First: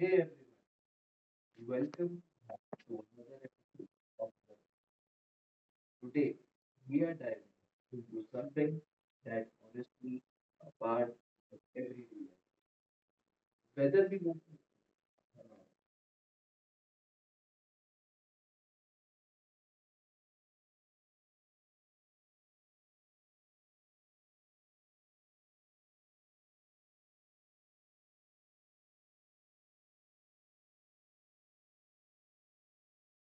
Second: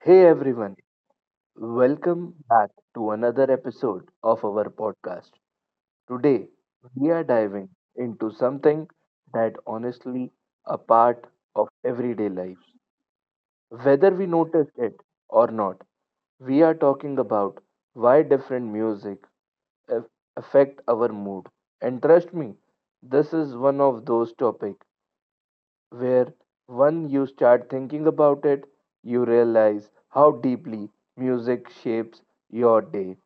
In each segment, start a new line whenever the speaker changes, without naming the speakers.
Hey everyone, welcome back to another episode of our podcast. Today, we are diving into something that honestly a part of everyday life. Whether we notice it or not, we are talking about why different music aff- affect our mood. And trust me, this is one of those topics where when you start thinking about it, you realize how deeply music shapes your day.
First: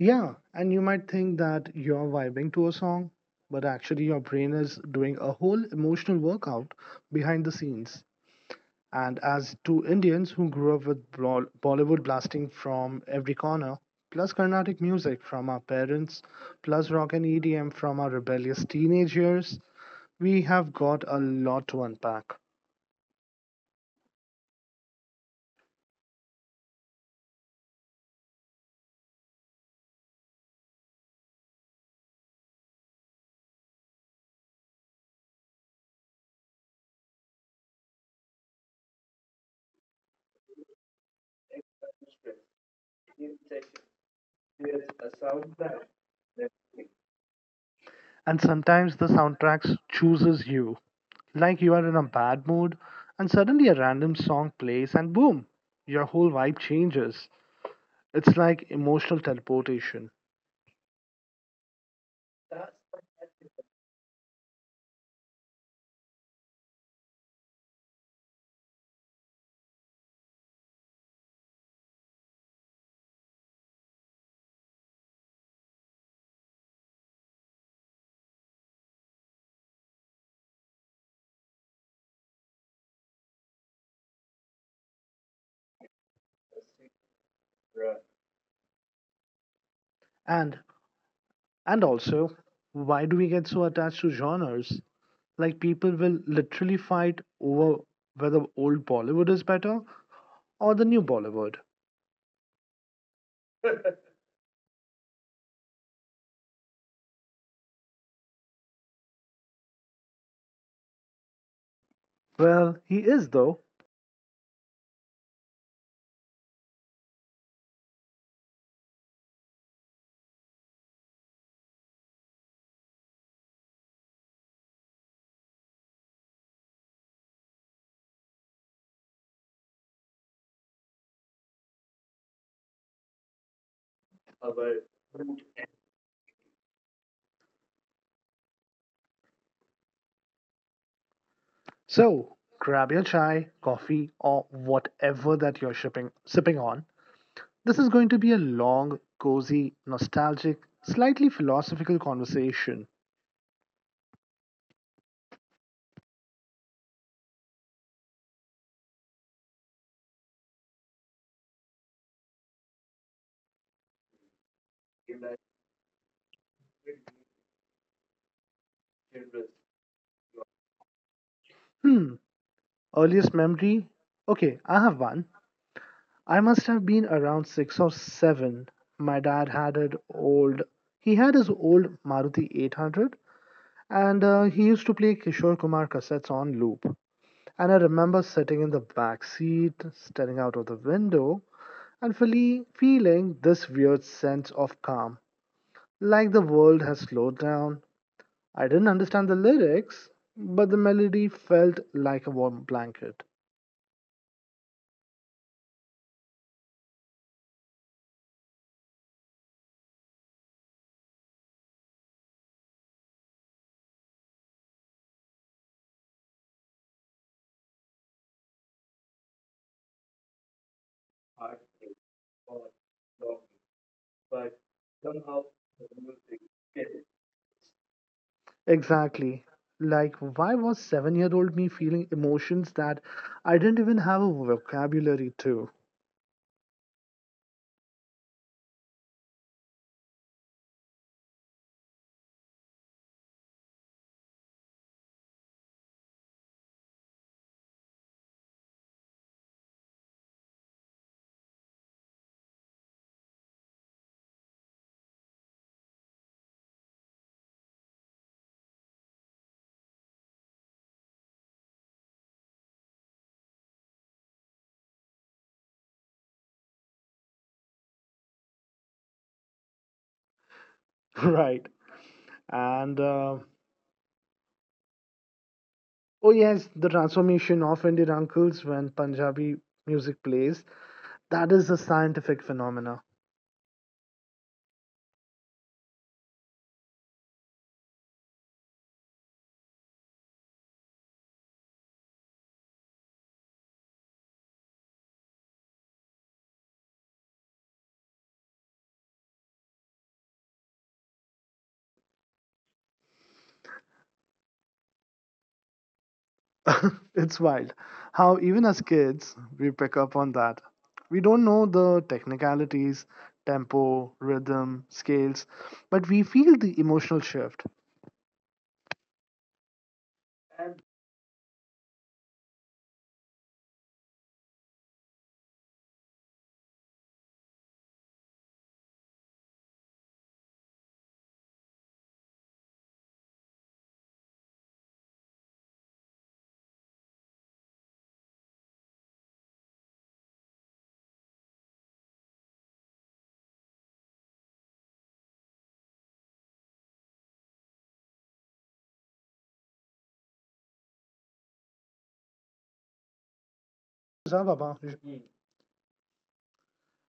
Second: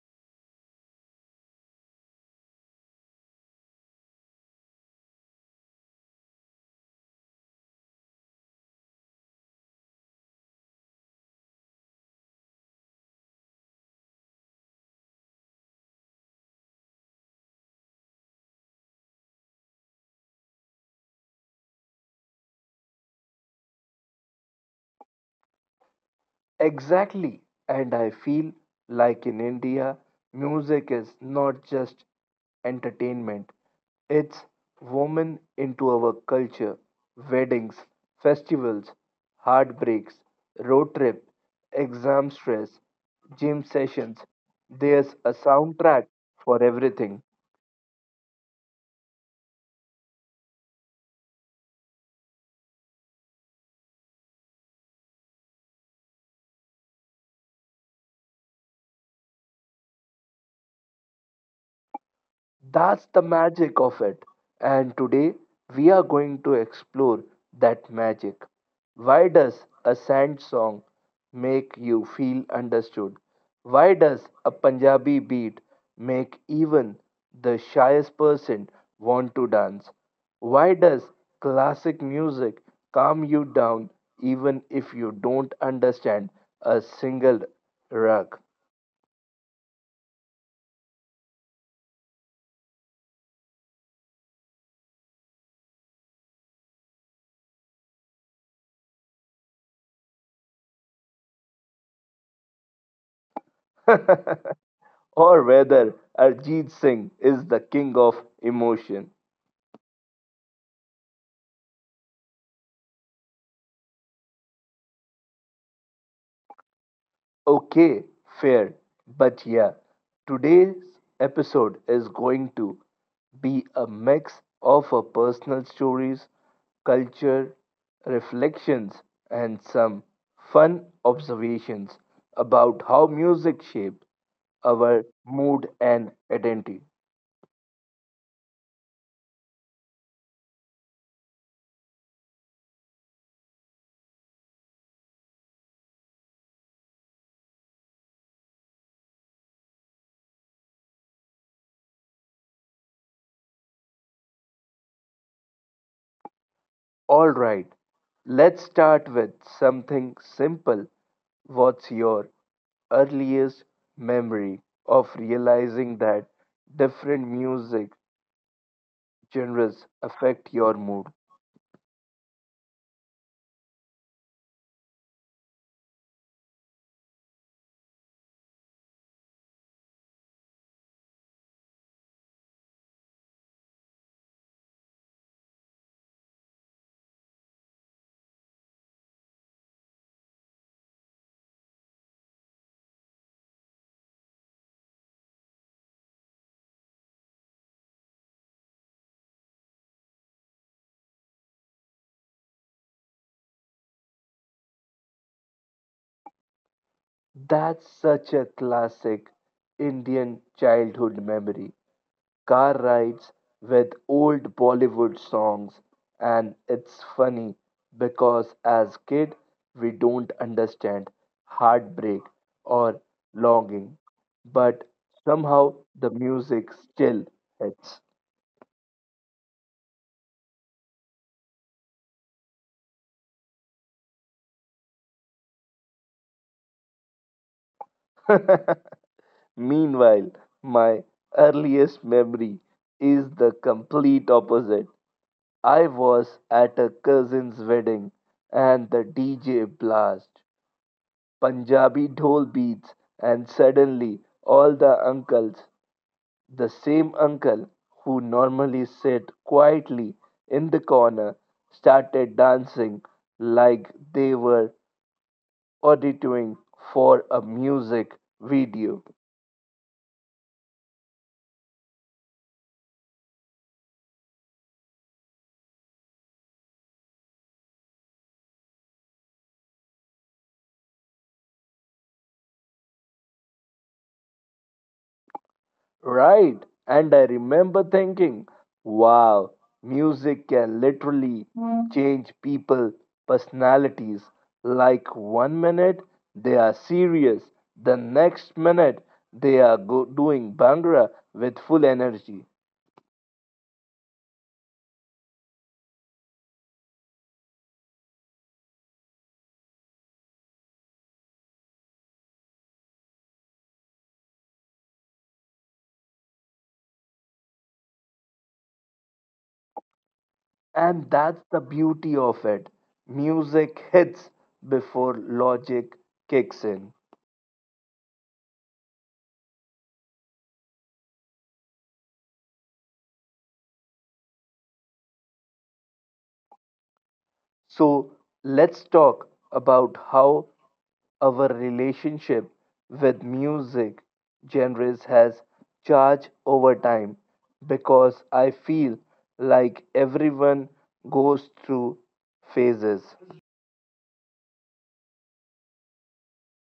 Yeah, and you might think that you're vibing to a song, but actually your brain is doing a whole emotional workout behind the scenes. And as two Indians who grew up with Bollywood blasting from every corner, plus Carnatic music from our parents, plus rock and edm from our rebellious teenage years, we have got a lot to unpack.
Exactly. And I feel like in India, music is not just entertainment, it's woven into our culture. Weddings, festivals, heartbreaks, road trip, exam stress, gym sessions. There's a soundtrack for everything.
And sometimes the soundtracks chooses you. Like you are in a bad mood, and suddenly a random song plays, and boom, your whole vibe changes. It's like emotional teleportation.
That's the magic of it. And today we are going to explore that magic. Why does a sand song make you feel understood? Why does a Punjabi beat make even the shyest person want to dance? Why does classic music calm you down even if you don't understand a single rug?
And and also, why do we get so attached to genres? Like people will literally fight over whether old Bollywood is better or the new Bollywood.
Or whether Arjit Singh is the king of emotion.
Well, he is though.
Okay, fair. But yeah, today's episode is going to be a mix of our personal stories, culture, reflections, and some fun observations about how music shapes our mood and identity.
So grab your chai, coffee, or whatever that you're shipping sipping on. This is going to be a long, cozy, nostalgic, slightly philosophical conversation.
All right, let's start with something simple. What's your earliest memory of realizing that different music genres affect your mood?
Hmm, earliest memory? Okay, I have one. I must have been around six or seven. My dad had an old, He had his old Maruti 800, and he used to play Kishore Kumar cassettes on loop. And I remember sitting in the back seat, staring out of the window, and fully feeling this weird sense of calm, like the world has slowed down. I didn't understand the lyrics, but the melody felt like a warm blanket.
That's such a classic Indian childhood memory. Car rides with old Bollywood songs, and it's funny because as kid we don't understand heartbreak or longing, but somehow the music still hits.
Exactly. Like, why was 7-year old me feeling emotions that I didn't even have a vocabulary to?
Meanwhile, my earliest memory is the complete opposite. I was at a cousin's wedding and the DJ blast Punjabi dhol beats, and suddenly all the uncles, the same uncle who normally sat quietly in the corner, started dancing like they were auditing for a music video.
Right. And, uh, oh, yes, the transformation of Indian uncles when Punjabi music plays. That is a scientific phenomena.
Right. And I remember thinking, wow, music can literally, mm, change people' personalities. Like one minute they are serious, the next minute they are doing Bhangra with full energy.
It's wild how even as kids we pick up on that. We don't know the technicalities, tempo, rhythm, scales, but we feel the emotional shift.
And that's the beauty of it. Music hits before logic kicks in. So let's talk about how our relationship with music genres has changed over time because I feel like everyone goes through phases.
Yeah, Baba.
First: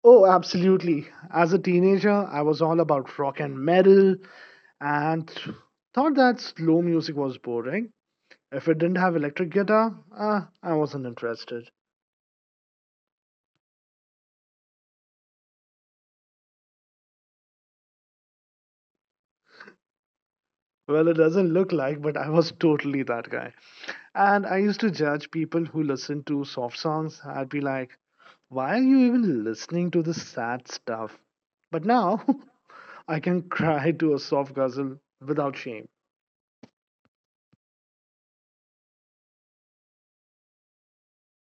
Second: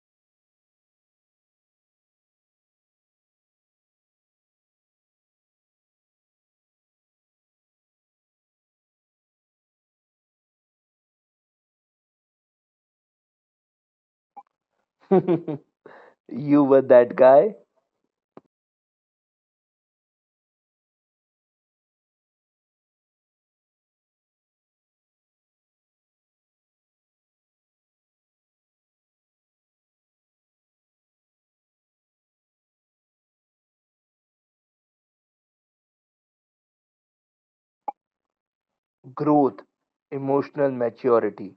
Oh, absolutely. As a teenager, I was all about rock and metal and thought that slow music was boring. If it didn't have electric guitar, I wasn't interested.
You were that guy,
Well, it doesn't look like, but I was totally that guy. And I used to judge people who listen to soft songs. I'd be like, why are you even listening to this sad stuff? But now I can cry to a soft guzzle without shame.
growth, emotional maturity.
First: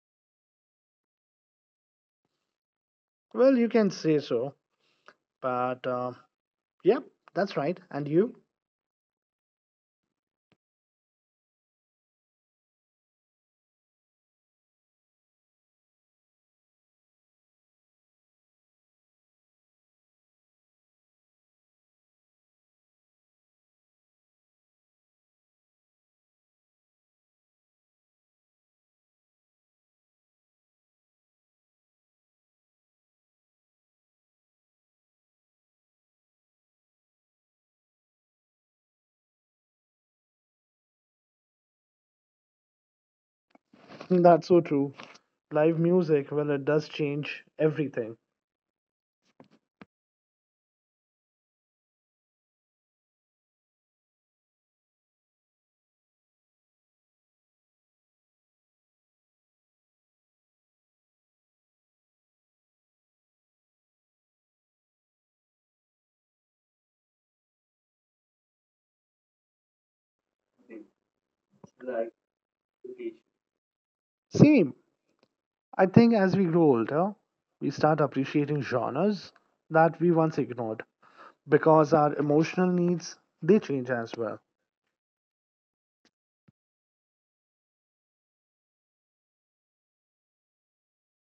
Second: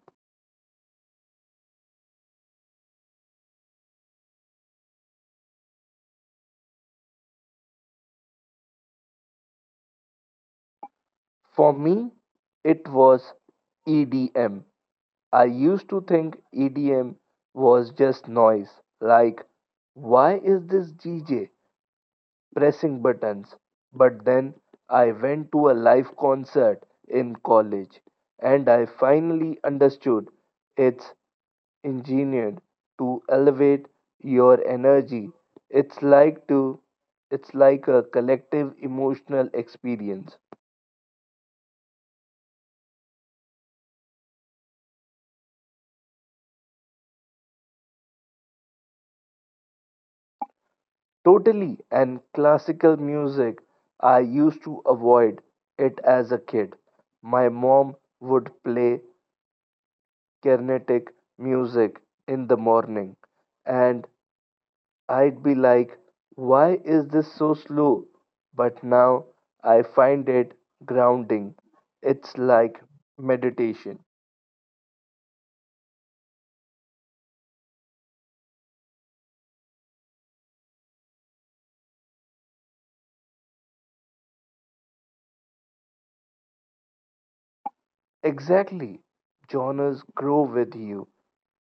Well, you can say so, but yeah, that's right. And you?
For me, it was EDM. I used to think EDM was just noise, like, why is this DJ pressing buttons? But then I went to a live concert in college and I finally understood it's engineered to elevate your energy. It's like to it's like a collective emotional experience.
That's so true. Live music, well, it does change everything.
Totally. And classical music I used to avoid it as a kid. My mom would play Carnatic music in the morning and I'd be like, why is this so slow? But now I find it grounding. It's like meditation.
Same. I think as we grow older, we start appreciating genres that we once ignored because our emotional needs they change as well.
Exactly. Genres grow with you,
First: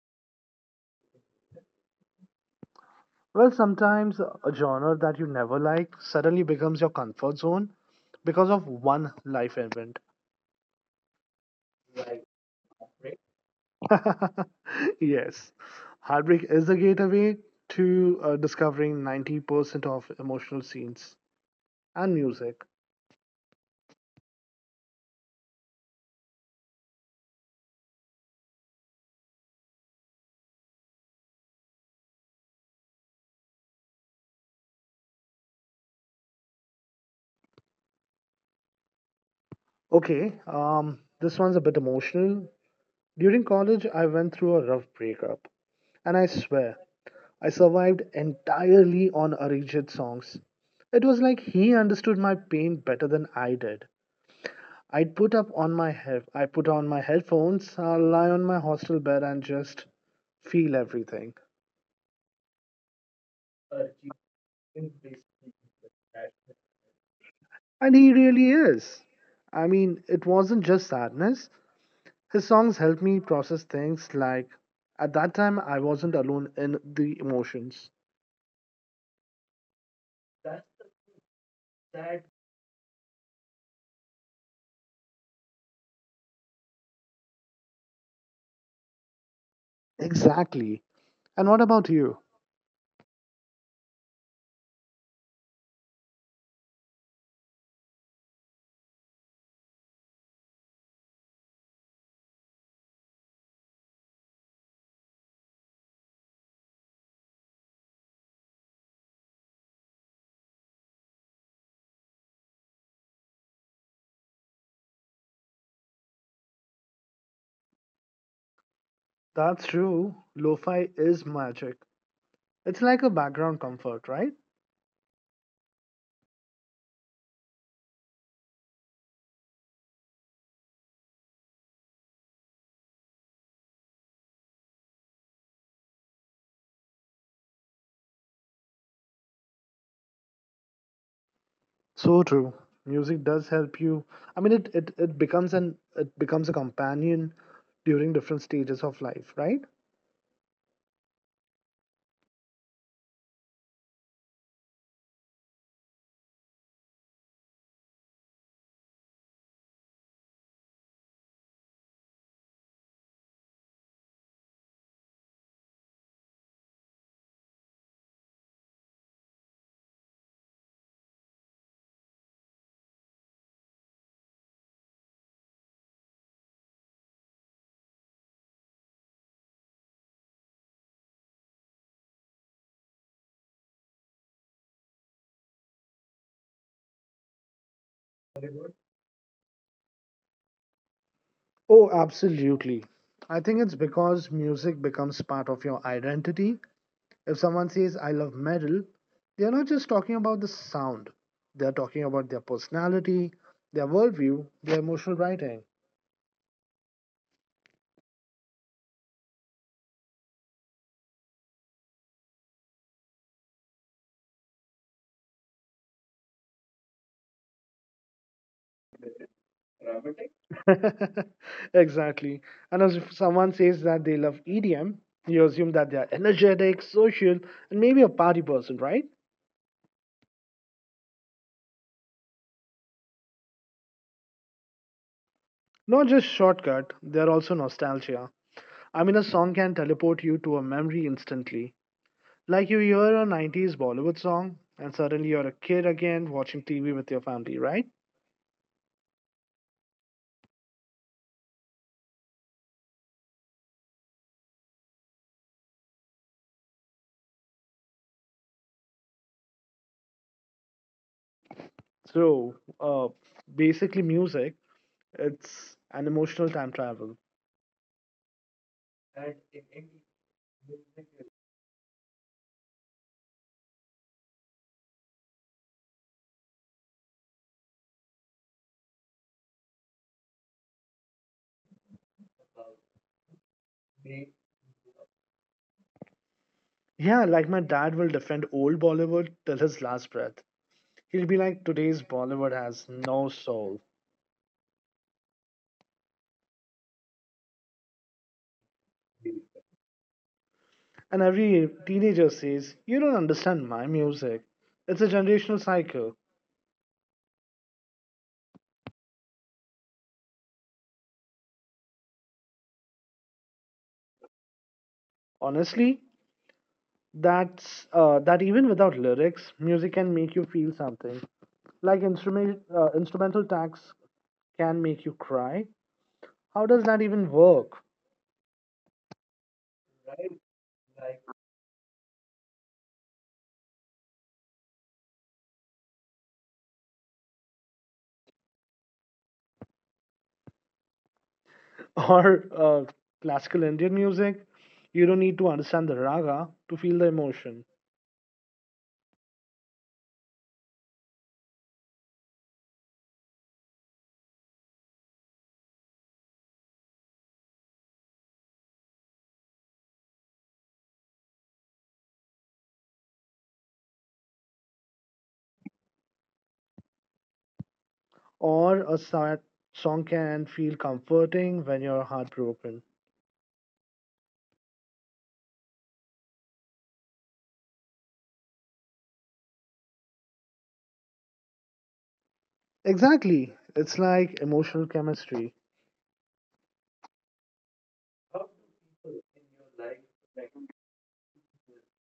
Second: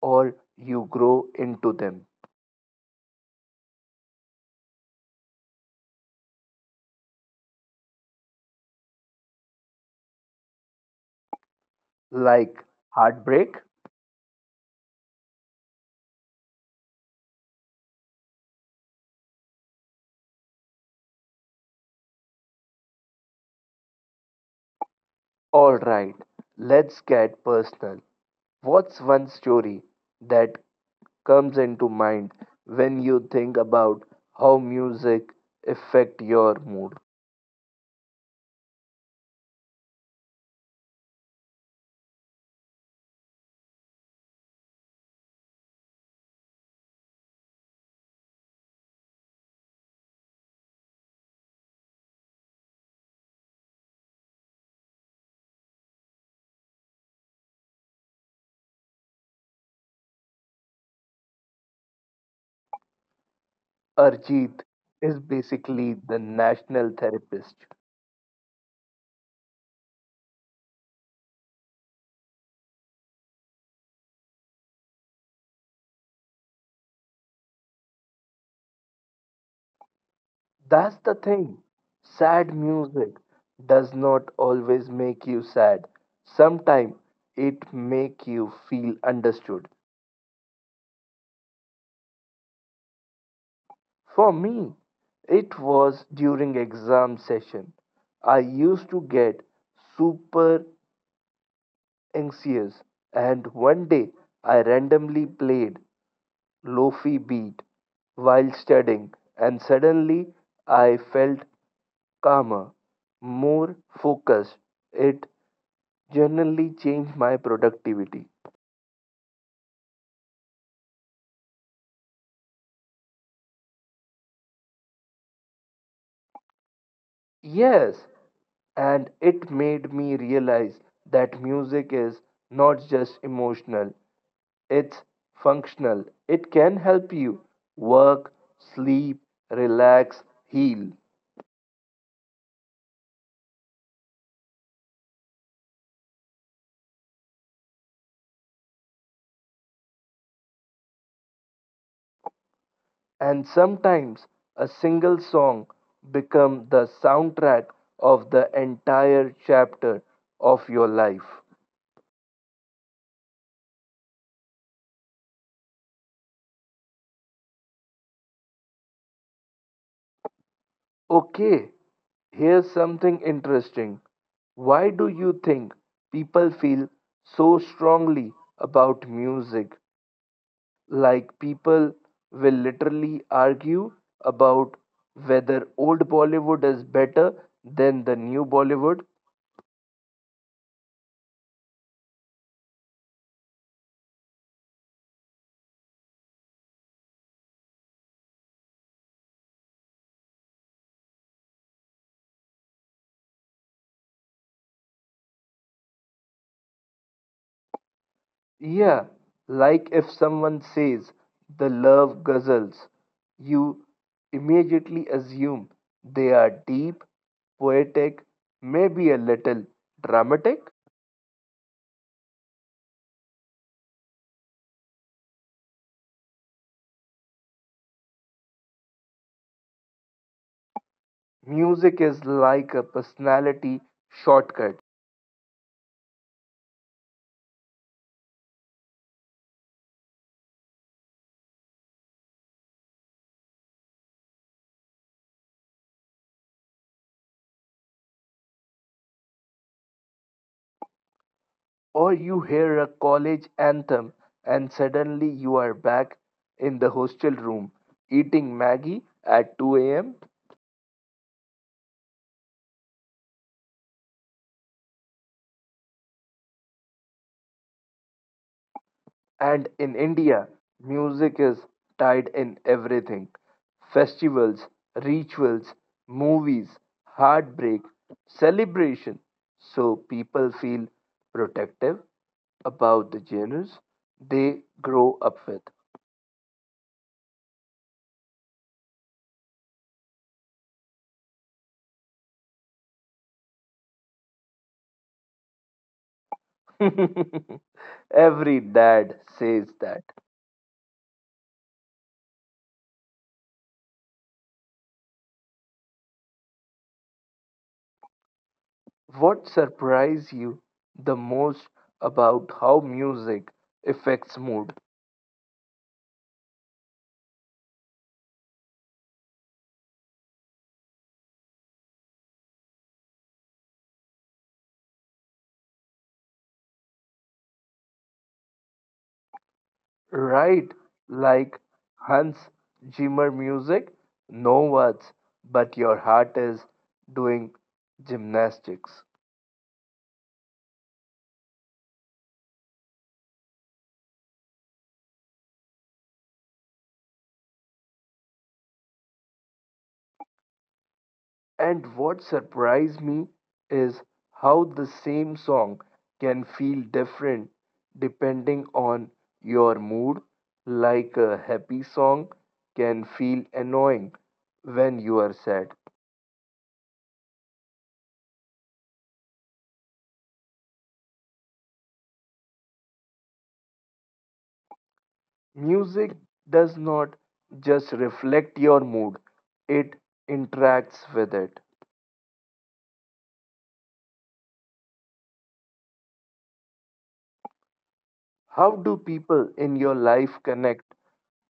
or you grow into them.
Well, sometimes a genre that you never liked suddenly becomes your comfort zone because of one life event.
Like heartbreak?
Yes, heartbreak is the gateway to discovering 90% of emotional scenes and music.
Alright, let's get personal. What's one story that comes into mind when you think about how music affect your mood?
Okay, this one's a bit emotional. During college, I went through a rough breakup, and I swear, I survived entirely on Arijit songs. It was like he understood my pain better than I did. I put on my headphones, I'll lie on my hostel bed and just feel everything.
Arjit is basically the national therapist.
And he really is. I mean, it wasn't just sadness. His songs helped me process things like at that time I wasn't alone in the emotions.
That's the thing. Sad music does not always make you sad. Sometimes it make you feel understood.
Exactly. And what about you?
For me, it was during exam session. I used to get super anxious and one day I randomly played lofi beat while studying and suddenly I felt calmer, more focused. It generally changed my productivity.
That's true. Lo-fi is magic. It's like a background comfort, right?
Yes, and it made me realize that music is not just emotional, it's functional. It can help you work, sleep, relax, heal.
So true. Music does help you. I mean, it becomes a companion during different stages of life, right?
And sometimes a single song becomes the soundtrack of the entire chapter of your life. Okay, here's something interesting. Why do you think people feel so strongly about music? Like people will literally argue about whether old Bollywood is better than the new Bollywood?
Oh, absolutely. I think it's because music becomes part of your identity. If someone says, I love metal, they're not just talking about the sound, they're talking about their personality, their worldview, their emotional writing.
Yeah, like if someone says the love guzzles, you immediately assume they are deep, poetic, maybe a little dramatic.
Exactly. And as if someone says that they love EDM, you assume that they are energetic, social, and maybe a party person, right?
Music is like a personality shortcut,
Not just shortcut, they're also nostalgia. I mean, a song can teleport you to a memory instantly. Like you hear a 90s Bollywood song, and suddenly you're a kid again watching TV with your family, right?
or you hear a college anthem and suddenly you are back in the hostel room eating Maggie at 2 am.
So, uh, basically, music, it's an emotional time travel.
And in India, music is tied in everything festivals, rituals, movies, heartbreak, celebration. So people feel protective about the genres they grow up
Yeah, like my dad will defend old Bollywood till his last breath. He'll be like, today's Bollywood has no soul.
with. Every dad says that.
And every teenager says, you don't understand my music. It's a generational cycle.
What surprised you the most about how music affects mood?
Honestly, that even without lyrics, music can make you feel something. Like instrumental tags can make you cry. How does that even work?
Right? Like Hans Zimmer music? No words, but your heart is doing gymnastics.
Or classical Indian music, you don't need to understand the raga to feel the emotion.
And what surprised me is how the same song can feel different depending on your mood. Like a happy song can feel annoying when you are sad.
Or a sad song can feel comforting when you're heartbroken.
Music does not just reflect your mood, it interacts with it.
Exactly. It's like emotional chemistry.
How do people in your life connect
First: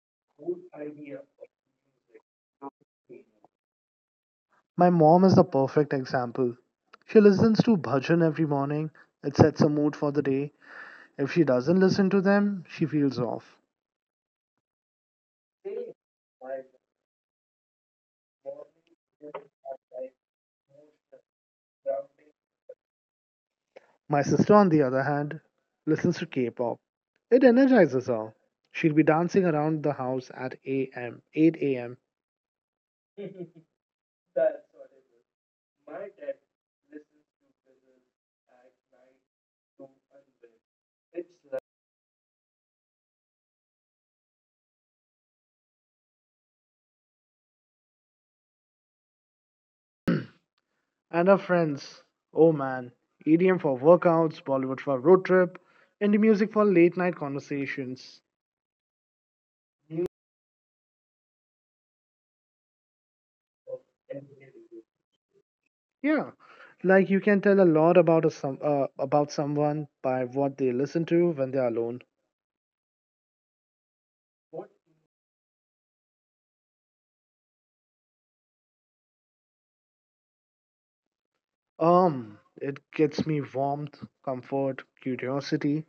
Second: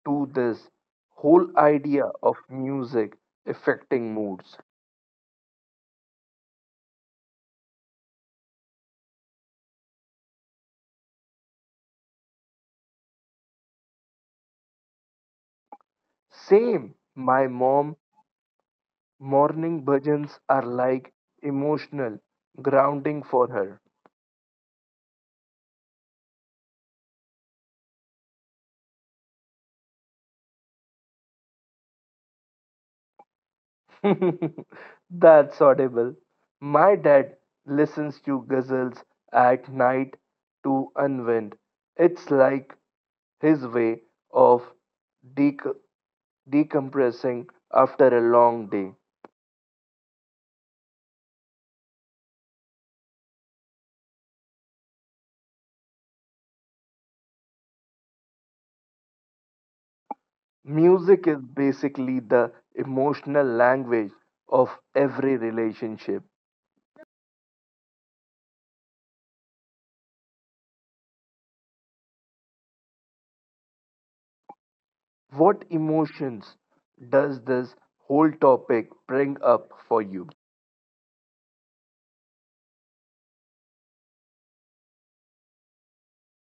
to this whole idea of music affecting moods?
My mom is the perfect example. She listens to bhajan every morning. It sets a mood for the day. If she doesn't listen to them, she feels off.
Same. My mom morning bhajans are like emotional grounding for
My sister, on the other hand, listens to K-pop. It energizes her. She'll be dancing around the house at 8 AM.
her. That's audible. My dad listens to ghazals at night to unwind. It's like his way of dec- decompressing after a long day.
And her friends, oh man, EDM for workouts, Bollywood for road trip, indie music for late night conversations.
Music is basically the emotional language of every relationship.
Yeah, like you can tell a lot about someone by what they listen to when they are alone.
What emotions does this whole topic bring up for you?
It gets me warmth, comfort, curiosity.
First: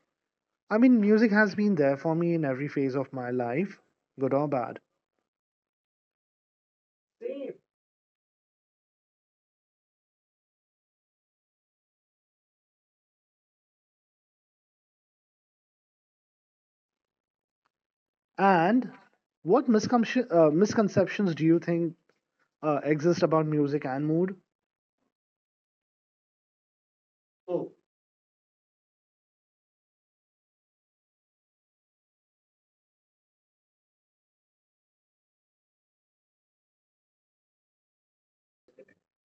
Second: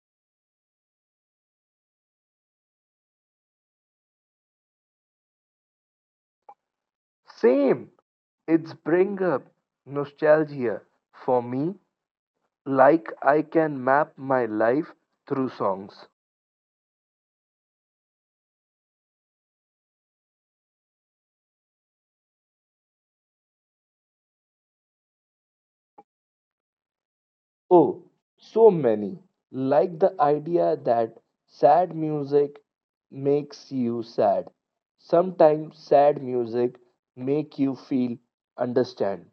I mean, music has been there for me in every phase of my life, good or bad.
Same, it's bring up nostalgia for me, like I can map my life through songs.
And what misconceptions do you think exist about music and mood?
Oh, so many. Like the idea that sad music makes you sad. Sometimes sad music make you feel understand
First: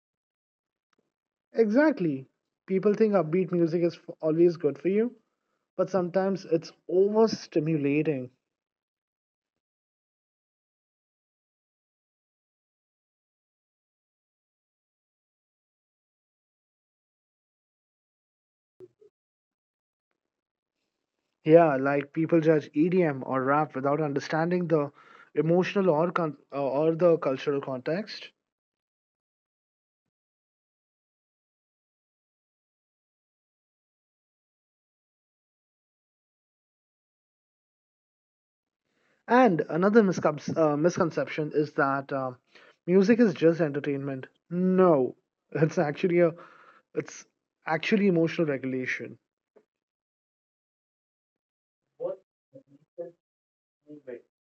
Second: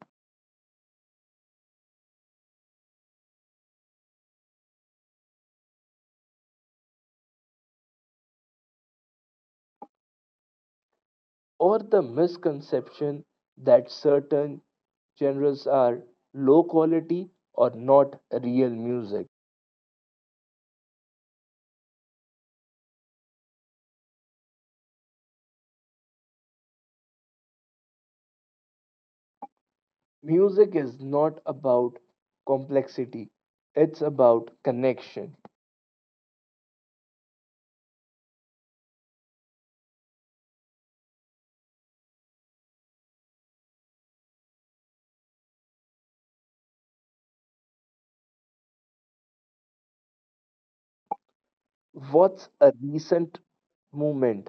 Exactly. People think upbeat music is always good for you, but sometimes it's overstimulating.
or the misconception that certain genres are low quality or not real music.
Yeah, like people judge EDM or rap without understanding the emotional or the cultural context.
Music is not about complexity, it's about connection.
And another misconception is that music is just entertainment. No, it's actually a it's actually emotional regulation.
What's a recent movement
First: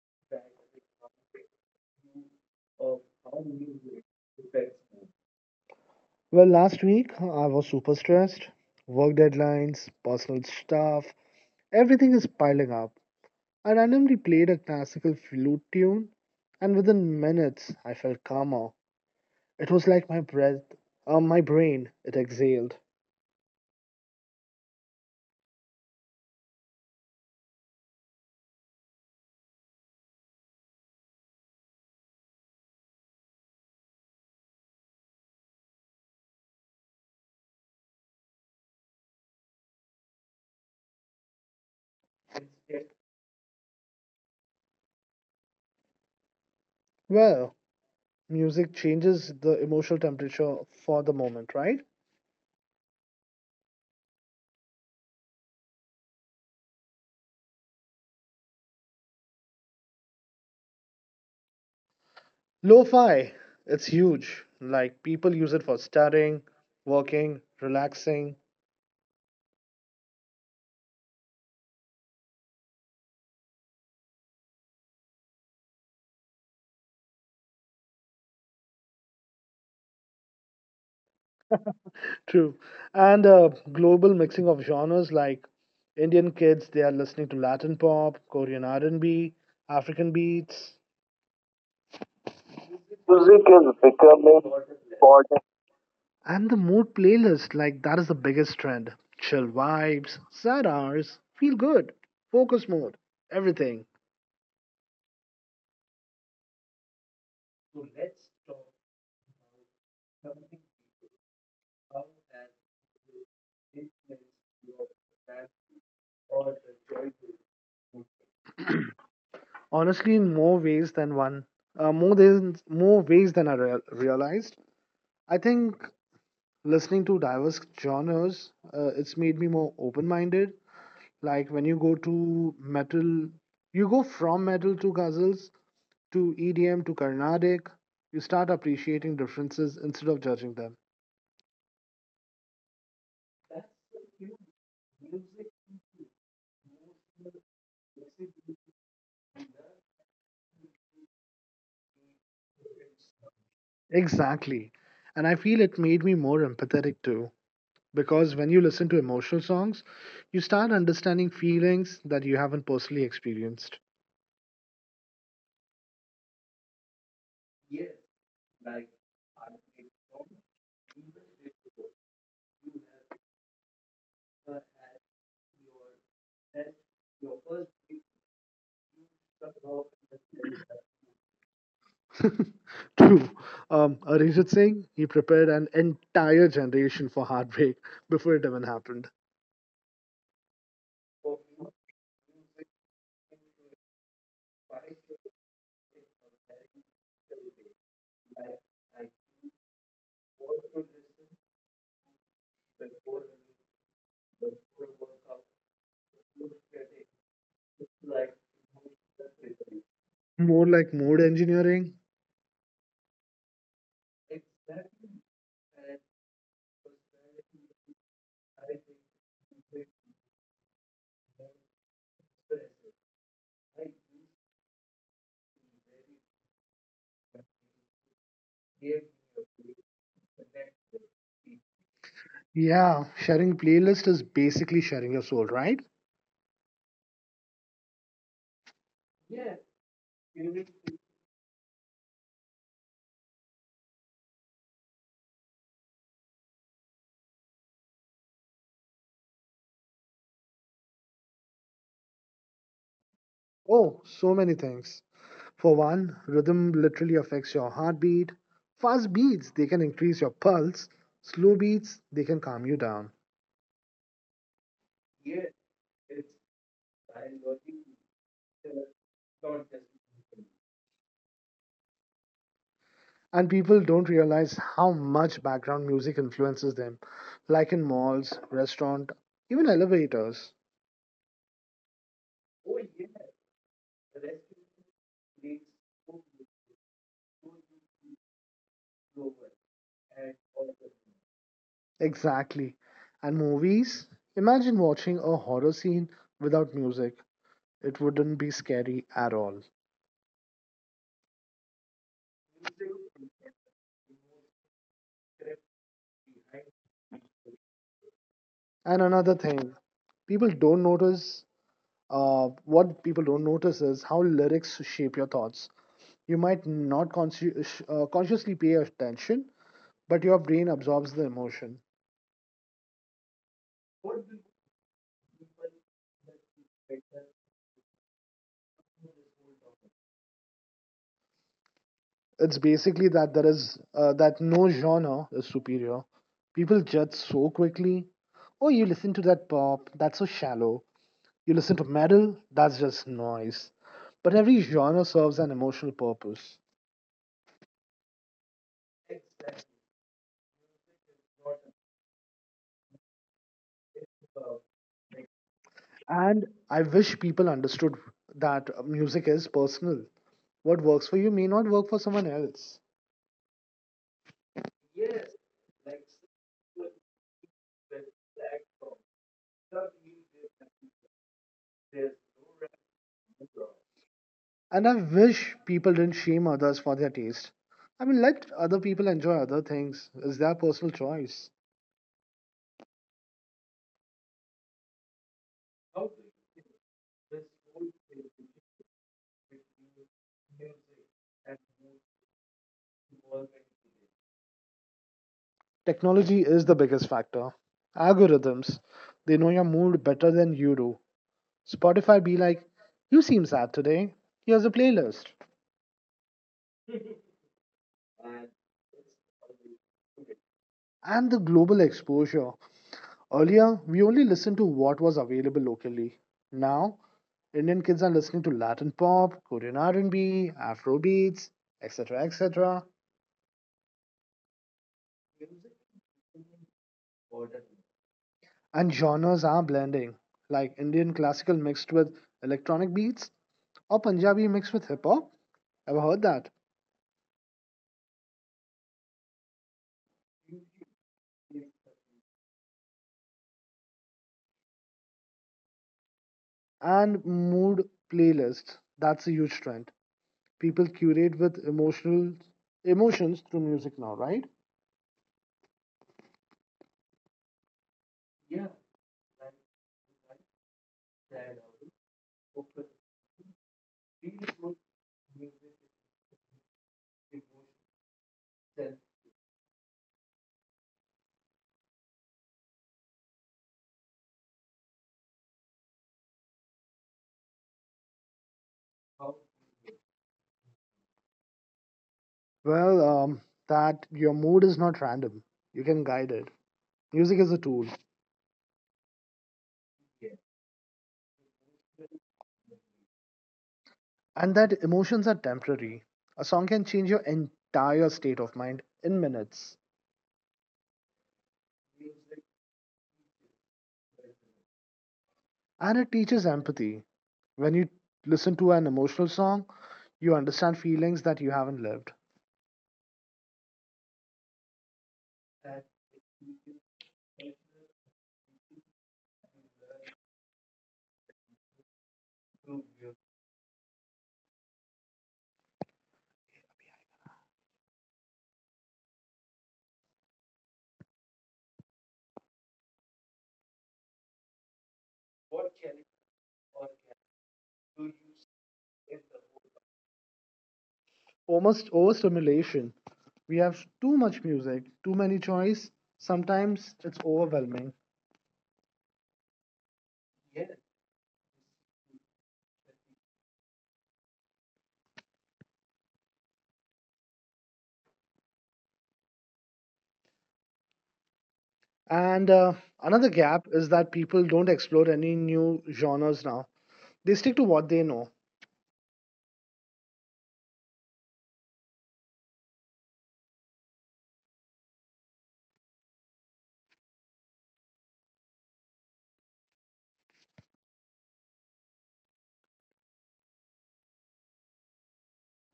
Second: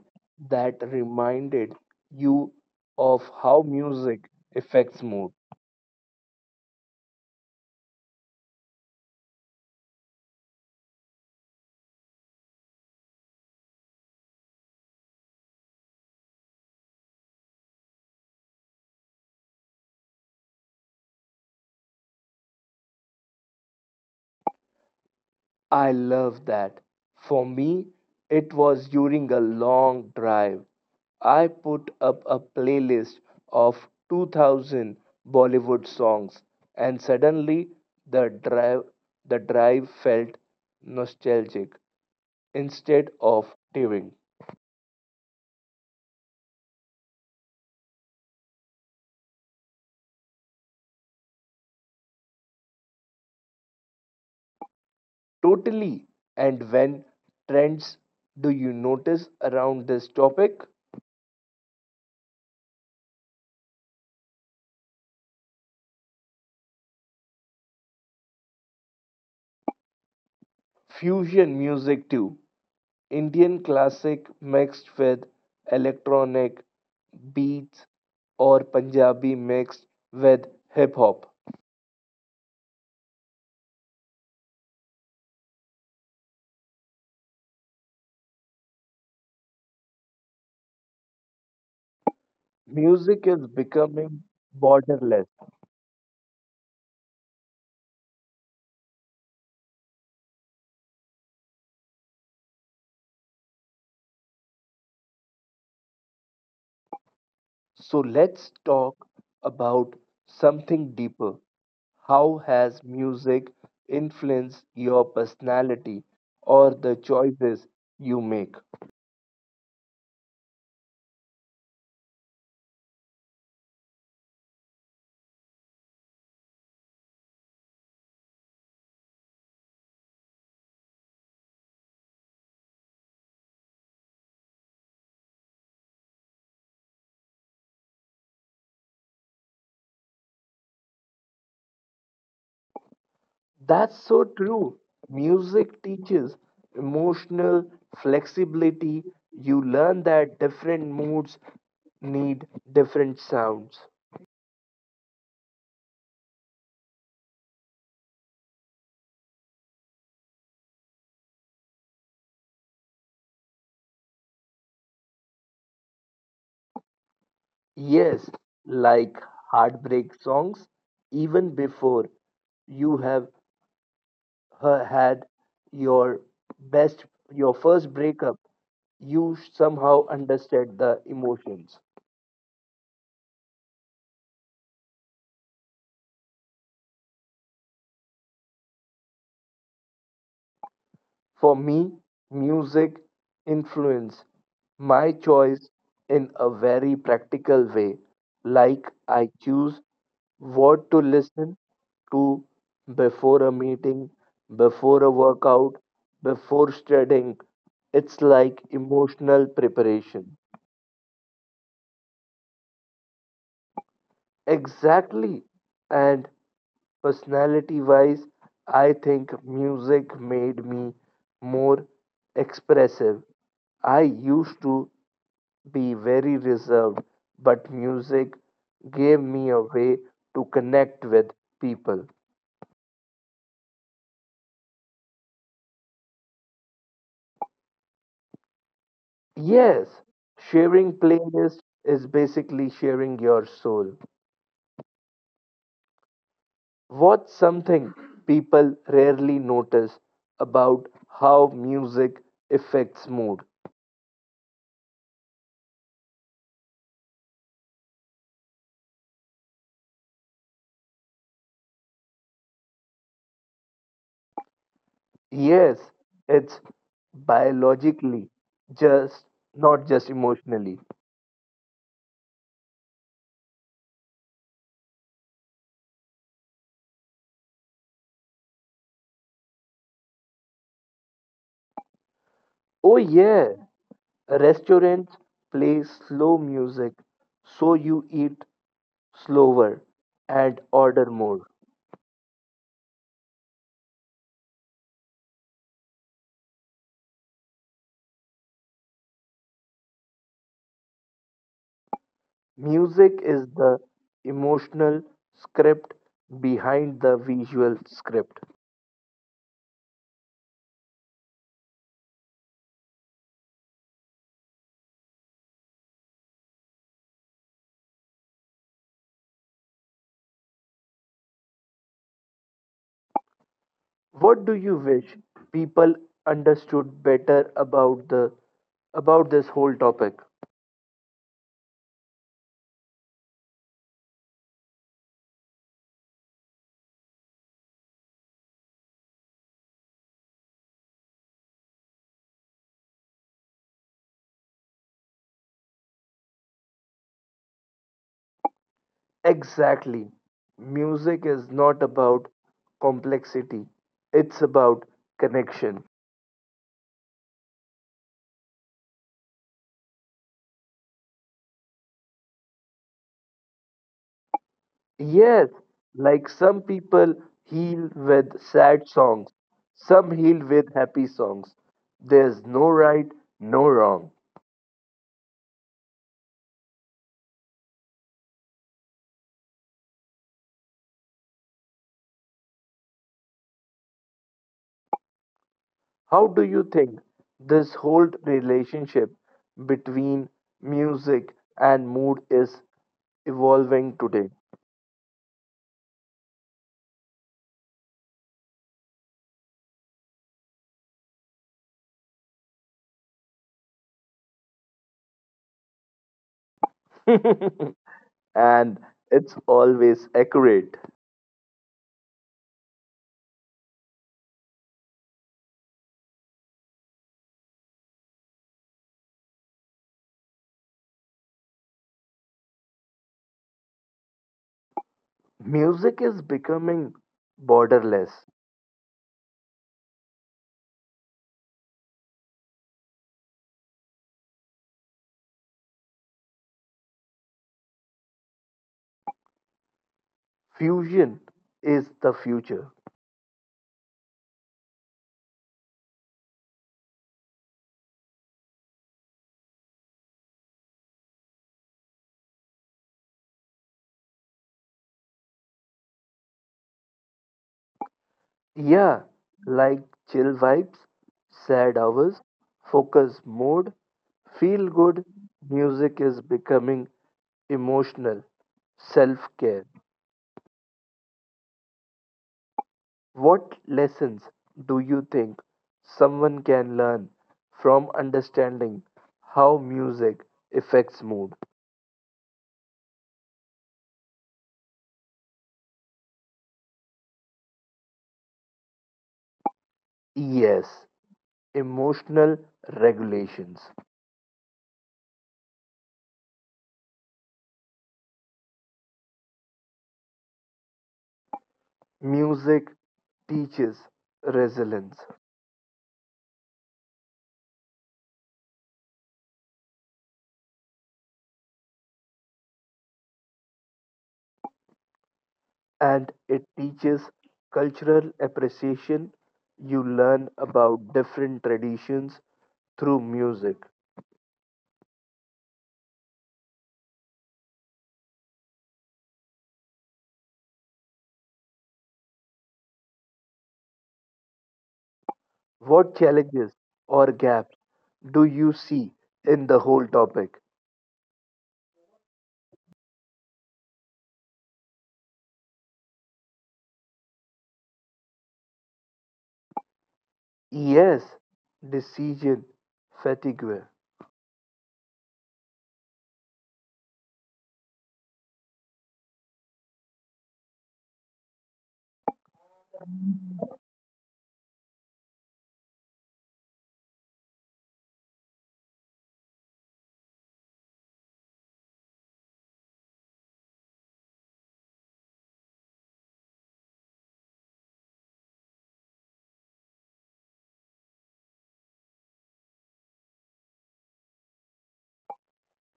that reminded you of how music affects mood?
Well, last week I was super stressed. Work deadlines, personal stuff, everything is piling up. I randomly played a classical flute tune, and within minutes I felt calmer. It was like my brain, it exhaled.
I love that. For me, it was during a long drive. I put up a playlist of 2000 Bollywood songs and suddenly the drive the drive felt nostalgic instead of tiring.
Well, music changes the emotional temperature for the moment, right?
Totally. And when trends do you notice around this topic?
Lo fi, it's huge. Like, people use it for studying, working, relaxing.
Fusion music too. Indian classic mixed with electronic beats or Punjabi mixed with hip hop.
True. And global mixing of genres like Indian kids, they are listening to Latin pop, Korean R&B, African beats. Music is
Music is
becoming.
becoming borderless.
And the mood playlist, like that is the biggest trend. Chill vibes, sad hours, feel good, focus mode, everything.
So let's talk about something deeper. How has music influenced your personality or the choices you make?
Honestly, in more ways than one, more than more ways than I realized. I think listening to diverse genres, it's made me more open-minded. Like, when you go to metal, you go from metal to ghazals to EDM to Carnatic, you start appreciating differences instead of judging them.
That's so true. Music teaches emotional flexibility. You learn that different moods need different sounds.
Exactly. And I feel it made me more empathetic too. Because when you listen to emotional songs, you start understanding feelings that you haven't personally experienced.
Yes, like heartbreak songs, even before you have had your best, your first breakup, you somehow understand the emotions.
True. Arijit Singh, he prepared an entire generation for heartbreak before it even happened.
For me, music influenced my choice in a very practical way, like I choose what to listen to before a meeting, before a workout, before studying. It's like emotional preparation.
More like mood engineering.
Exactly. And personality wise, I think music made me more expressive. I used to be very reserved, but music gave me a way to connect with people.
Yeah, sharing playlist is basically sharing your soul, right?
Yes, sharing playlist is basically sharing your soul. What's something people rarely notice about how music affects mood?
Oh, so many things. For one, rhythm literally affects your heartbeat. Fast beats, they can increase your pulse. Slow beats, they can calm you down.
Yes, it's biologically, just not just emotionally.
And people don't realize how much background music influences them, like in malls, restaurant, even elevators.
Oh yeah, restaurants play slow music so you eat slower, and order more.
Exactly. And movies? Imagine watching a horror scene without music. It wouldn't be scary at all.
Music is the emotional script behind the visual script.
And another thing, people don't notice what people don't notice is how lyrics shape your thoughts. You might not consciously pay attention, but your brain absorbs the emotion.
What do you wish people understood better about the about this whole topic?
It's basically that no genre is superior. People judge so quickly. Oh, you listen to that pop? That's so shallow. You listen to metal? That's just noise. But every genre serves an emotional purpose.
Exactly. Music is not about complexity. It's about connection.
And I wish people understood that music is personal. What works for you may not work for someone else.
Yes, like some people heal with sad songs, some heal with happy songs. There's no right, no wrong.
And I wish people didn't shame others for their taste. I mean, let other people enjoy other things. It's their personal choice.
How do you think this whole relationship between music and mood is evolving today?
Technology is the biggest factor. Algorithms, they know your mood better than you do. Spotify be like, you seem sad today. Here's a playlist.
And it's always accurate.
And the global exposure. Earlier, we only listened to what was available locally. Now, Indian kids are listening to Latin pop, Korean R&B, Afro beats, etc., etc.
Music is becoming borderless.
And genres are blending, like Indian classical mixed with electronic beats or Punjabi mixed with hip hop. Ever heard that?
Fusion is the future.
And mood playlists. That's a huge trend. People curate with emotional emotions through music now, right?
Yeah, like chill vibes, sad hours, focus mode, feel good, music is becoming emotional, self care. What lessons do you think someone can learn from understanding how music affects mood?
Well, that your mood is not random. You can guide it. Music is a tool,
Yes, emotional regulations.
and that emotions are temporary. A song can change your entire state of mind in minutes,
Music teaches resilience.
and it teaches empathy. When you listen to an emotional song, you understand feelings that you haven't lived.
And it teaches cultural appreciation. You learn about different traditions through music. What challenges or gaps do you see in the whole topic?
Almost overstimulation. We have too much music, too many choice. Sometimes it's overwhelming.
Yes, decision fatigue.
And another gap is that people don't explore any new genres now. They stick to what they know.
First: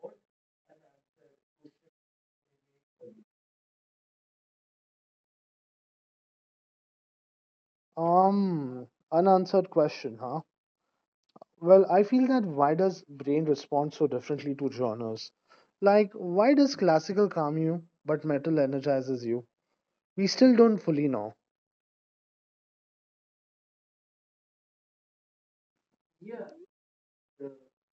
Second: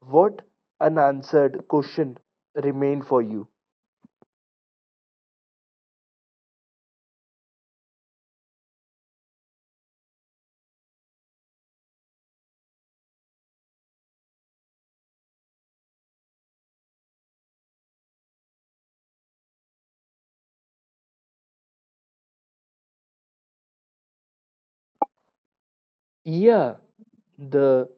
What unanswered question remain for you?
Um, Unanswered question, huh? Well, I feel that why does brain respond so differently to genres? Like, why does classical calm you, but metal energizes you? We still don't fully know.
Yeah, the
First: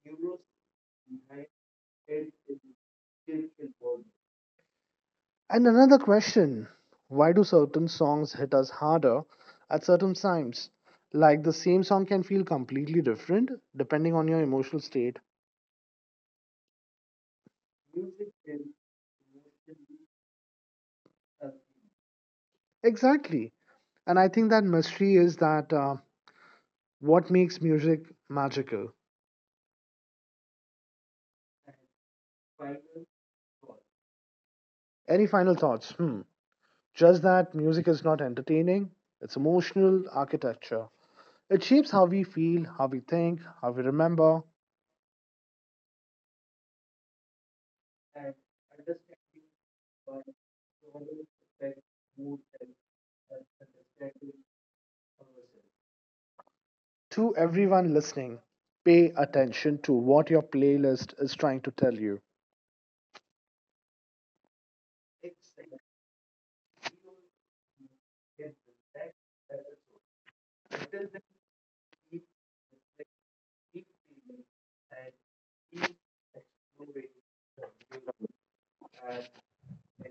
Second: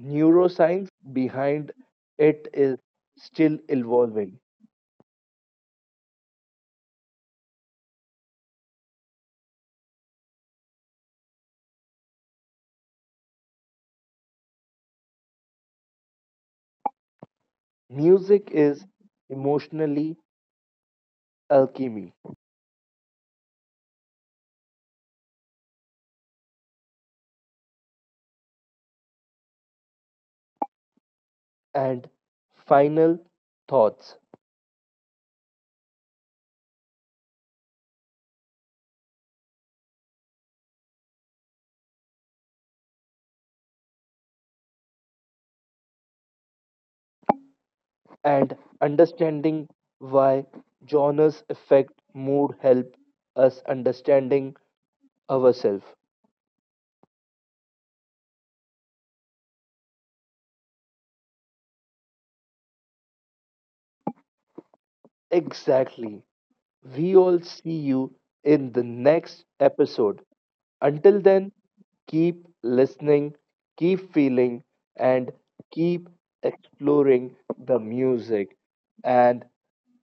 neuroscience behind it is still evolving.
And another question, why do certain songs hit us harder at certain times? Like, the same song can feel completely different depending on your emotional state.
Music is emotionally alchemy.
Exactly. And I think that mystery is that what makes music magical.
And final thoughts
Any final thoughts? Hmm. Just that music is not entertaining, it's emotional architecture. It shapes how we feel, how we think, how we remember.
and understanding why genres affect mood help us understanding ourselves.
To everyone listening, pay attention to what your playlist is trying to tell you.
Exactly. We all see you in the next episode. Until then, keep listening, keep feeling, and keep exploring the music and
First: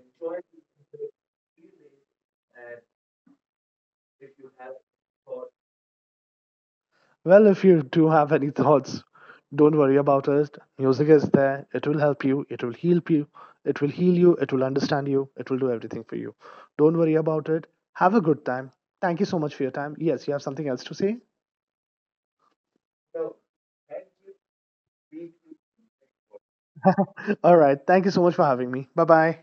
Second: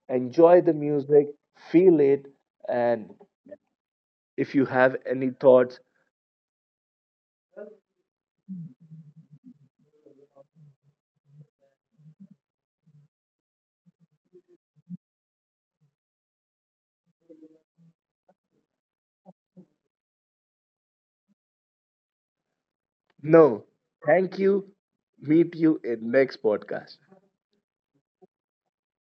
enjoy the music, feel it, and if you have any thoughts
Well, if you do have any thoughts, don't worry about it. Music is there, it will help you, it will heal you, it will understand you, it will do everything for you. Don't worry about it. Have a good time. Thank you so much for your time. Yes, you have something else to say?
No. Thank you. Meet you in next podcast.
All right. Thank you so much for having me. Bye bye.